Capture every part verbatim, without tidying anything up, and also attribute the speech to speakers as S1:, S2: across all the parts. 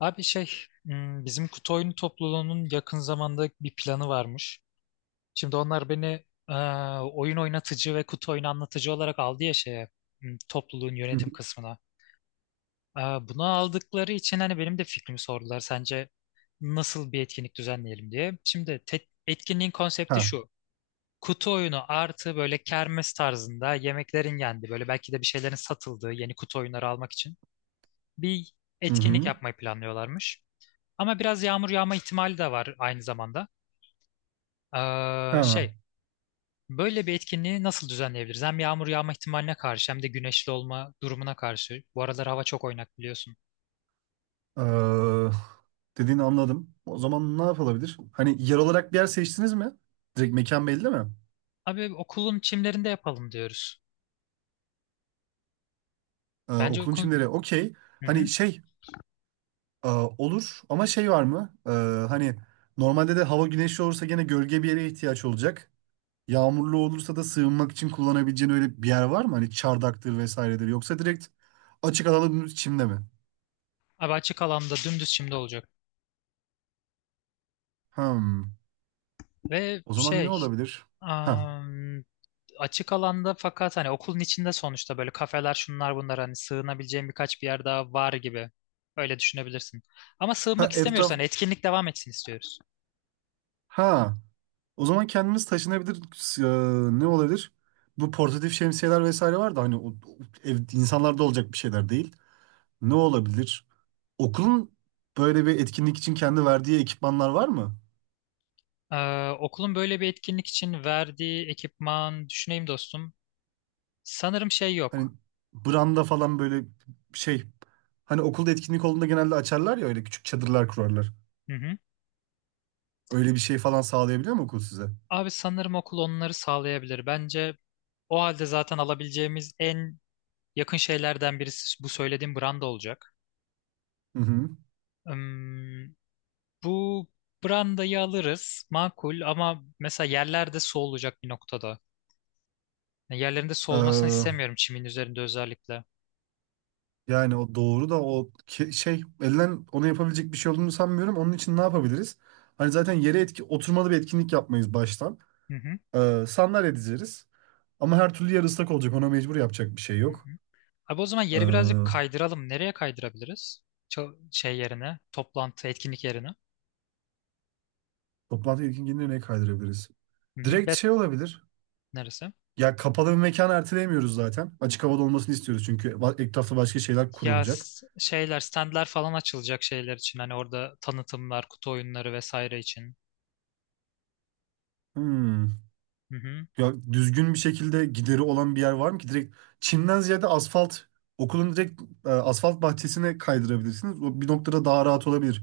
S1: Abi şey, hmm, bizim kutu oyunu topluluğunun yakın zamanda bir planı varmış. Şimdi onlar beni e, oyun oynatıcı ve kutu oyunu anlatıcı olarak aldı ya şeye, hmm, topluluğun
S2: Hı hı.
S1: yönetim kısmına. E, bunu aldıkları için hani benim de fikrimi sordular. Sence nasıl bir etkinlik düzenleyelim diye. Şimdi te- etkinliğin konsepti
S2: Ha.
S1: şu. Kutu oyunu artı böyle kermes tarzında yemeklerin yendiği, böyle belki de bir şeylerin satıldığı yeni kutu oyunları almak için bir
S2: Hı
S1: etkinlik
S2: hı.
S1: yapmayı planlıyorlarmış. Ama biraz yağmur yağma ihtimali de var aynı zamanda. Ee,
S2: Ha.
S1: şey, böyle bir etkinliği nasıl düzenleyebiliriz? Hem yağmur yağma ihtimaline karşı hem de güneşli olma durumuna karşı. Bu aralar hava çok oynak biliyorsun.
S2: Ee, Dediğini anladım. O zaman ne yapılabilir? Hani yer olarak bir yer seçtiniz mi? Direkt mekan belli mi?
S1: Abi okulun çimlerinde yapalım diyoruz.
S2: Ee,
S1: Bence
S2: okulun
S1: okulun...
S2: çimleri. Okey.
S1: Hı
S2: Hani
S1: hı.
S2: şey e, olur ama şey var mı? Ee, hani normalde de hava güneşli olursa gene gölge bir yere ihtiyaç olacak. Yağmurlu olursa da sığınmak için kullanabileceğin öyle bir yer var mı? Hani çardaktır vesairedir. Yoksa direkt açık alanın çimde mi?
S1: Abi açık alanda dümdüz çimde olacak.
S2: Hmm.
S1: Ve
S2: O zaman ne
S1: şey...
S2: olabilir? Ha.
S1: am, açık alanda fakat hani okulun içinde sonuçta böyle kafeler şunlar bunlar hani sığınabileceğim birkaç bir yer daha var gibi. Öyle düşünebilirsin. Ama
S2: Ha
S1: sığınmak istemiyoruz.
S2: etraf.
S1: Hani etkinlik devam etsin istiyoruz.
S2: Ha. O zaman kendimiz taşınabilir eee, ne olabilir? Bu portatif şemsiyeler vesaire var da hani o, o ev, insanlarda olacak bir şeyler değil. Ne olabilir? Okulun böyle bir etkinlik için kendi verdiği ekipmanlar var mı?
S1: Ee, okulun böyle bir etkinlik için verdiği ekipman düşüneyim dostum. Sanırım şey
S2: Hani
S1: yok.
S2: branda falan böyle şey hani okulda etkinlik olduğunda genelde açarlar ya öyle küçük çadırlar kurarlar.
S1: Hı hı.
S2: Öyle bir şey falan sağlayabiliyor mu okul size?
S1: Abi sanırım okul onları sağlayabilir. Bence o halde zaten alabileceğimiz en yakın şeylerden birisi bu söylediğim branda olacak.
S2: Hı
S1: Hmm, Bu brandayı alırız makul ama mesela yerlerde su olacak bir noktada. Yani yerlerinde su olmasını
S2: hı.
S1: istemiyorum çimin üzerinde özellikle.
S2: Yani o doğru da o ke- şey elden ona yapabilecek bir şey olduğunu sanmıyorum. Onun için ne yapabiliriz? Hani zaten yere etki oturmalı bir etkinlik yapmayız baştan.
S1: Hı hı.
S2: Ee, sandalye dizeriz. Ama her türlü yer ıslak olacak. Ona mecbur yapacak bir şey
S1: Hı
S2: yok.
S1: hı. Abi o zaman yeri birazcık
S2: Ee,
S1: kaydıralım. Nereye kaydırabiliriz? Ço- şey yerine, toplantı, etkinlik yerine.
S2: Toplantı etkinliğini ne kaydırabiliriz?
S1: Hı hı,
S2: Direkt
S1: Bet
S2: şey olabilir.
S1: neresi?
S2: Ya kapalı bir mekan erteleyemiyoruz zaten. Açık havada olmasını istiyoruz çünkü va- etrafta başka şeyler
S1: Ya
S2: kurulacak.
S1: s- şeyler, standlar falan açılacak şeyler için. Hani orada tanıtımlar, kutu oyunları vesaire için.
S2: Hmm.
S1: Hı hı,
S2: Ya düzgün bir şekilde gideri olan bir yer var mı ki? Direkt çimden ziyade asfalt, okulun direkt e, asfalt bahçesine kaydırabilirsiniz. O bir noktada daha rahat olabilir.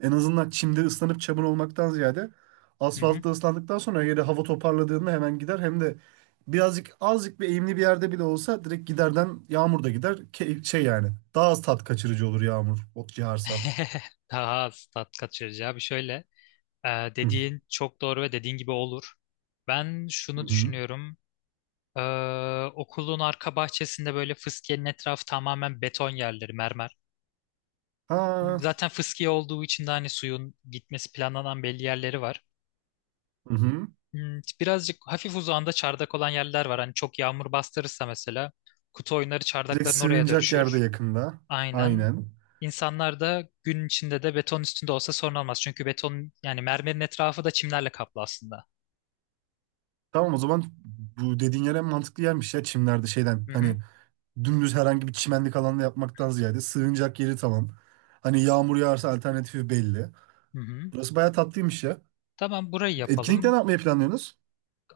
S2: En azından çimde ıslanıp çamur olmaktan ziyade
S1: hı hı.
S2: asfaltta ıslandıktan sonra yere hava toparladığında hemen gider. Hem de birazcık azıcık bir eğimli bir yerde bile olsa direkt giderden yağmur da gider. Ke- şey yani daha az tat kaçırıcı olur yağmur ot yağarsa.
S1: Daha az tat kaçırıcı abi. Şöyle, e,
S2: Hı
S1: dediğin çok doğru ve dediğin gibi olur. Ben şunu
S2: hı.
S1: düşünüyorum. E, Okulun arka bahçesinde böyle fıskiyenin etrafı tamamen beton yerleri, mermer.
S2: Ha,
S1: Zaten fıskiye olduğu için de hani suyun gitmesi planlanan belli yerleri var.
S2: hı hı.
S1: Hmm, Birazcık hafif uzağında çardak olan yerler var. Hani çok yağmur bastırırsa mesela kutu oyunları
S2: Direkt
S1: çardakların oraya
S2: sığınacak yerde
S1: dönüşür.
S2: yakında.
S1: Aynen.
S2: Aynen.
S1: İnsanlar da gün içinde de beton üstünde olsa sorun olmaz. Çünkü beton yani mermerin etrafı da çimlerle kaplı aslında.
S2: Tamam o zaman bu dediğin yer en mantıklı yermiş ya çimlerde şeyden.
S1: Hı hı.
S2: Hani dümdüz herhangi bir çimenlik alanda yapmaktan ziyade sığınacak yeri tamam. Hani yağmur yağarsa alternatifi belli.
S1: Hı hı.
S2: Burası bayağı tatlıymış ya.
S1: Tamam burayı
S2: Etkinlikte
S1: yapalım.
S2: ne yapmayı planlıyorsunuz?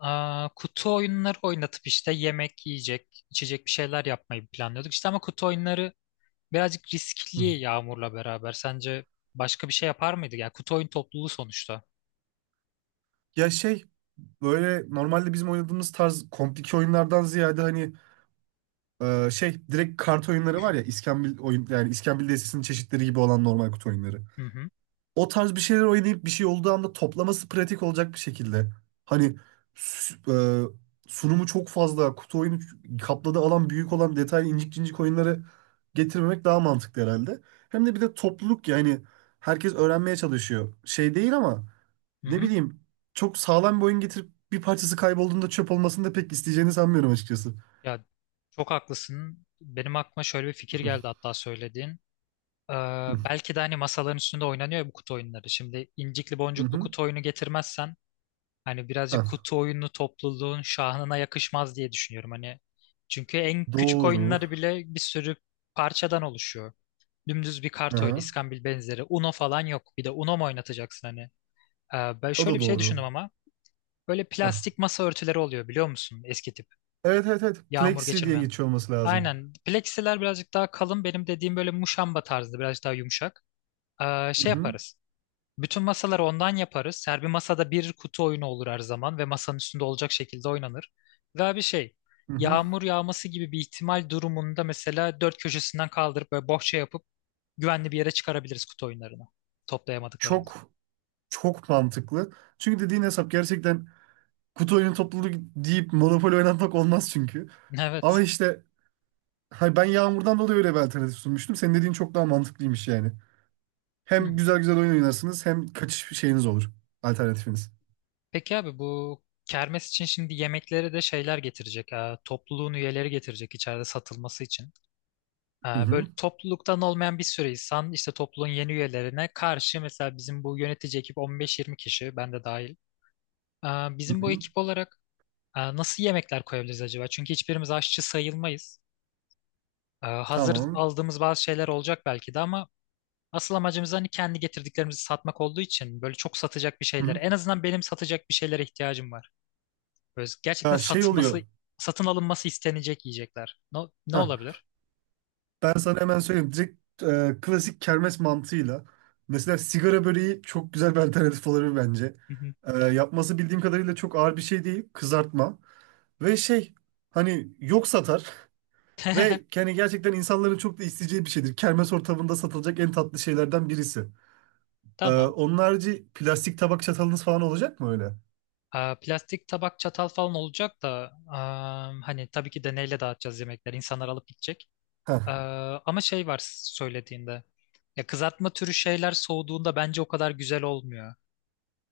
S1: Aa, kutu oyunları oynatıp işte yemek, yiyecek, içecek bir şeyler yapmayı planlıyorduk. İşte ama kutu oyunları birazcık
S2: Hı.
S1: riskli Yağmur'la beraber. Sence başka bir şey yapar mıydı? Ya kutu oyun topluluğu sonuçta.
S2: Ya şey böyle normalde bizim oynadığımız tarz komplike oyunlardan ziyade hani e, şey direkt kart oyunları var ya İskambil oyun yani İskambil destesinin çeşitleri gibi olan normal kutu oyunları.
S1: Hı hı.
S2: O tarz bir şeyler oynayıp bir şey olduğu anda toplaması pratik olacak bir şekilde. Hani s- e, sunumu çok fazla, kutu oyunu kapladığı alan büyük olan detaylı incik cincik oyunları getirmemek daha mantıklı herhalde. Hem de bir de topluluk yani herkes öğrenmeye çalışıyor. Şey değil ama
S1: Hı
S2: ne
S1: hı.
S2: bileyim çok sağlam bir oyun getirip bir parçası kaybolduğunda çöp olmasını da pek isteyeceğini sanmıyorum açıkçası.
S1: Ya çok haklısın. Benim aklıma şöyle bir fikir geldi hatta söylediğin. Ee,
S2: Hı
S1: Belki de hani masaların üstünde oynanıyor ya bu kutu oyunları. Şimdi incikli
S2: hı.
S1: boncuklu
S2: hı.
S1: kutu oyunu getirmezsen hani birazcık
S2: Hah.
S1: kutu oyunu topluluğun şahına yakışmaz diye düşünüyorum. Hani çünkü en küçük
S2: Doğru.
S1: oyunları bile bir sürü parçadan oluşuyor. Dümdüz bir kart oyunu,
S2: Aha.
S1: iskambil benzeri. Uno falan yok. Bir de Uno mu oynatacaksın hani? Ee, ben
S2: O
S1: şöyle
S2: da
S1: bir şey
S2: doğru.
S1: düşündüm ama. Böyle
S2: Hah.
S1: plastik masa örtüleri oluyor biliyor musun? Eski tip.
S2: Evet evet evet.
S1: Yağmur
S2: Plexi diye
S1: geçirmeyen.
S2: geçiyor olması lazım.
S1: Aynen. Plexiler birazcık daha kalın. Benim dediğim böyle muşamba tarzı. Birazcık daha yumuşak. Ee,
S2: Hı
S1: şey
S2: hı,
S1: yaparız. Bütün masaları ondan yaparız. Her bir masada bir kutu oyunu olur her zaman. Ve masanın üstünde olacak şekilde oynanır. Ve bir şey.
S2: hı hı.
S1: Yağmur yağması gibi bir ihtimal durumunda mesela dört köşesinden kaldırıp böyle bohça yapıp güvenli bir yere çıkarabiliriz kutu oyunlarını. Toplayamadıklarımızı.
S2: Çok çok mantıklı. Çünkü dediğin hesap gerçekten kutu oyunu topluluğu deyip Monopoly oynatmak olmaz çünkü.
S1: Evet.
S2: Ama işte hay ben Yağmur'dan dolayı öyle bir alternatif sunmuştum. Senin dediğin çok daha mantıklıymış yani.
S1: Hı.
S2: Hem güzel güzel oyun oynarsınız hem kaçış şeyiniz olur. Alternatifiniz.
S1: Peki abi bu kermes için şimdi yemeklere de şeyler getirecek. E, topluluğun üyeleri getirecek içeride satılması için. E,
S2: Hı
S1: böyle
S2: hı,
S1: topluluktan olmayan bir sürü insan işte topluluğun yeni üyelerine karşı mesela bizim bu yönetici ekip on beş yirmi kişi ben de dahil. E,
S2: hı
S1: Bizim bu
S2: hı.
S1: ekip olarak e, nasıl yemekler koyabiliriz acaba? Çünkü hiçbirimiz aşçı sayılmayız. E, hazır
S2: Tamam.
S1: aldığımız bazı şeyler olacak belki de ama asıl amacımız hani kendi getirdiklerimizi satmak olduğu için böyle çok satacak bir
S2: Hı
S1: şeyler.
S2: hı.
S1: En azından benim satacak bir şeylere ihtiyacım var. Böyle gerçekten
S2: Ya şey
S1: satılması,
S2: oluyor.
S1: satın alınması istenecek yiyecekler. Ne, ne
S2: Heh,
S1: olabilir?
S2: ben sana hemen söyleyeyim. Direkt e, klasik kermes mantığıyla. Mesela sigara böreği çok güzel bir alternatif olabilir bence.
S1: Hı hı.
S2: E, yapması bildiğim kadarıyla çok ağır bir şey değil. Kızartma. Ve şey hani yok satar. Ve yani gerçekten insanların çok da isteyeceği bir şeydir. Kermes ortamında satılacak en tatlı şeylerden birisi. E,
S1: Tamam.
S2: onun harici plastik tabak çatalınız falan olacak mı öyle?
S1: Aa, plastik tabak çatal falan olacak da aa, hani tabii ki deneyle dağıtacağız yemekleri. İnsanlar alıp gidecek.
S2: Ha,
S1: Aa, ama şey var söylediğinde. Ya kızartma türü şeyler soğuduğunda bence o kadar güzel olmuyor.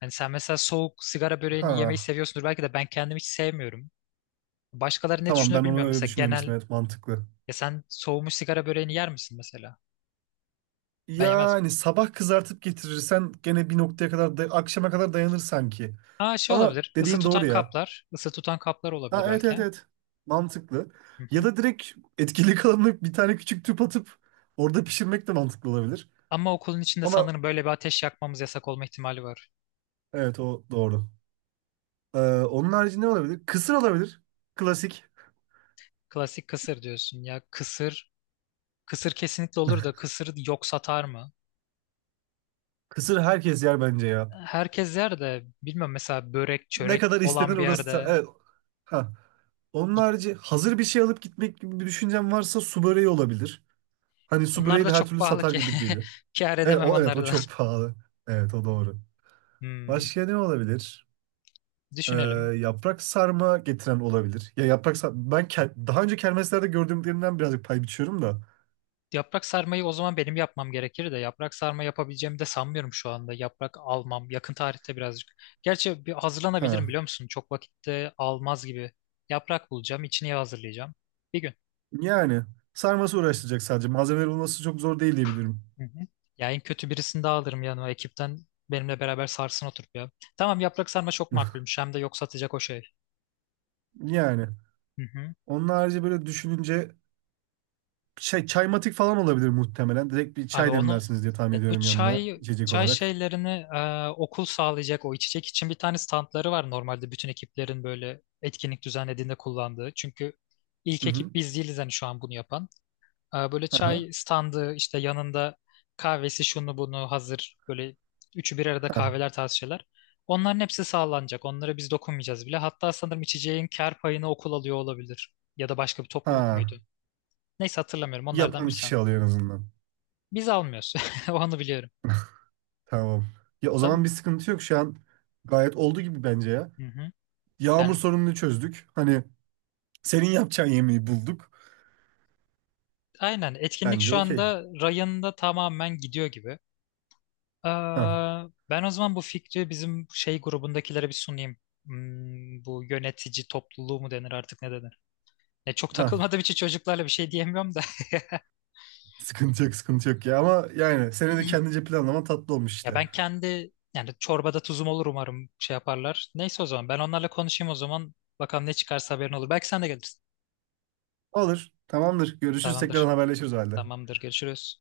S1: Hani sen mesela soğuk sigara böreğini yemeyi
S2: ha.
S1: seviyorsundur belki de ben kendim hiç sevmiyorum. Başkaları ne
S2: Tamam
S1: düşünür
S2: ben onu
S1: bilmiyorum.
S2: öyle
S1: Mesela genel
S2: düşünmemiştim. Evet mantıklı.
S1: ya sen soğumuş sigara böreğini yer misin mesela? Ben yemez
S2: Yani sabah kızartıp getirirsen gene bir noktaya kadar da- akşama kadar dayanır sanki.
S1: Aa, şey
S2: Ama
S1: olabilir. Isı
S2: dediğin
S1: tutan
S2: doğru ya.
S1: kaplar. Isı tutan kaplar olabilir
S2: Ha, evet
S1: belki.
S2: evet
S1: Ha.
S2: evet. Mantıklı.
S1: Hı
S2: Ya
S1: hı.
S2: da direkt etkili kalanını bir tane küçük tüp atıp orada pişirmek de mantıklı olabilir.
S1: Ama okulun içinde
S2: Ama
S1: sanırım böyle bir ateş yakmamız yasak olma ihtimali var.
S2: evet o doğru. Ee, onun harici ne olabilir? Kısır olabilir. Klasik.
S1: Klasik kısır diyorsun ya. Kısır. Kısır kesinlikle olur da kısır yok satar mı?
S2: Kısır herkes yer bence ya.
S1: Herkes yer de bilmiyorum mesela börek
S2: Ne
S1: çörek
S2: kadar
S1: olan
S2: istenir
S1: bir
S2: orası. Da-
S1: yerde.
S2: Evet. Ha. Onun harici hazır bir şey alıp gitmek gibi bir düşüncem varsa su böreği olabilir. Hani su
S1: Onlar
S2: böreği
S1: da
S2: de her
S1: çok
S2: türlü
S1: pahalı
S2: satar
S1: ki.
S2: gibi geliyor.
S1: Kâr
S2: Evet
S1: edemem
S2: o, evet
S1: onları
S2: o
S1: da.
S2: çok pahalı. Evet o doğru.
S1: Hmm,
S2: Başka ne olabilir? Ee,
S1: Düşünelim.
S2: Yaprak sarma getiren olabilir. Ya yaprak sarma ben ke- daha önce kermeslerde gördüğümlerimden birazcık pay biçiyorum da.
S1: Yaprak sarmayı o zaman benim yapmam gerekir de yaprak sarma yapabileceğimi de sanmıyorum şu anda. Yaprak almam yakın tarihte birazcık. Gerçi bir hazırlanabilirim
S2: Ha.
S1: biliyor musun? Çok vakitte almaz gibi. Yaprak bulacağım, içini hazırlayacağım. Bir gün.
S2: Yani sarması uğraştıracak sadece. Malzemeleri bulması çok zor değil diye biliyorum.
S1: Hı hı. Ya en kötü birisini daha alırım yanıma ekipten. Benimle beraber sarsın oturup ya. Tamam yaprak sarma çok makulmüş. Hem de yok satacak o şey.
S2: Yani
S1: Hı hı.
S2: onun harici böyle düşününce şey çaymatik falan olabilir muhtemelen. Direkt bir
S1: Abi
S2: çay
S1: onu
S2: demlersiniz diye tahmin
S1: evet, bu
S2: ediyorum yanına
S1: çay
S2: içecek
S1: çay
S2: olarak.
S1: şeylerini e, okul sağlayacak o içecek için bir tane standları var normalde bütün ekiplerin böyle etkinlik düzenlediğinde kullandığı. Çünkü
S2: Hı
S1: ilk
S2: hı.
S1: ekip biz değiliz hani şu an bunu yapan. E, böyle
S2: Aha.
S1: çay standı işte yanında kahvesi şunu bunu hazır böyle üçü bir arada
S2: Ha.
S1: kahveler tarzı şeyler. Onların hepsi sağlanacak. Onlara biz dokunmayacağız bile. Hatta sanırım içeceğin kar payını okul alıyor olabilir. Ya da başka bir topluluk
S2: Ha.
S1: muydu? Neyse hatırlamıyorum. Onlardan
S2: Yapan
S1: birisi.
S2: kişi alıyor en azından.
S1: Biz almıyoruz. Onu biliyorum.
S2: Tamam. Ya o zaman
S1: Tam
S2: bir sıkıntı yok şu an. Gayet oldu gibi bence ya.
S1: Hı hı.
S2: Yağmur
S1: yani
S2: sorununu çözdük. Hani senin yapacağın yemeği bulduk.
S1: aynen etkinlik
S2: Bence
S1: şu
S2: okey.
S1: anda rayında tamamen gidiyor gibi.
S2: Ha
S1: Aa, ben o zaman bu fikri bizim şey grubundakilere bir sunayım. Hmm, bu yönetici topluluğu mu denir artık ne denir? Ya çok
S2: ha.
S1: takılmadığım için çocuklarla bir şey diyemiyorum da.
S2: Sıkıntı yok, sıkıntı yok ya. Ama yani seni de kendince planlaman tatlı olmuş
S1: Ya
S2: işte.
S1: ben kendi yani çorbada tuzum olur umarım şey yaparlar. Neyse o zaman ben onlarla konuşayım o zaman. Bakalım ne çıkarsa haberin olur. Belki sen de gelirsin.
S2: Olur. Tamamdır. Görüşürüz. Tekrar
S1: Tamamdır.
S2: haberleşiriz o halde.
S1: Tamamdır. Görüşürüz.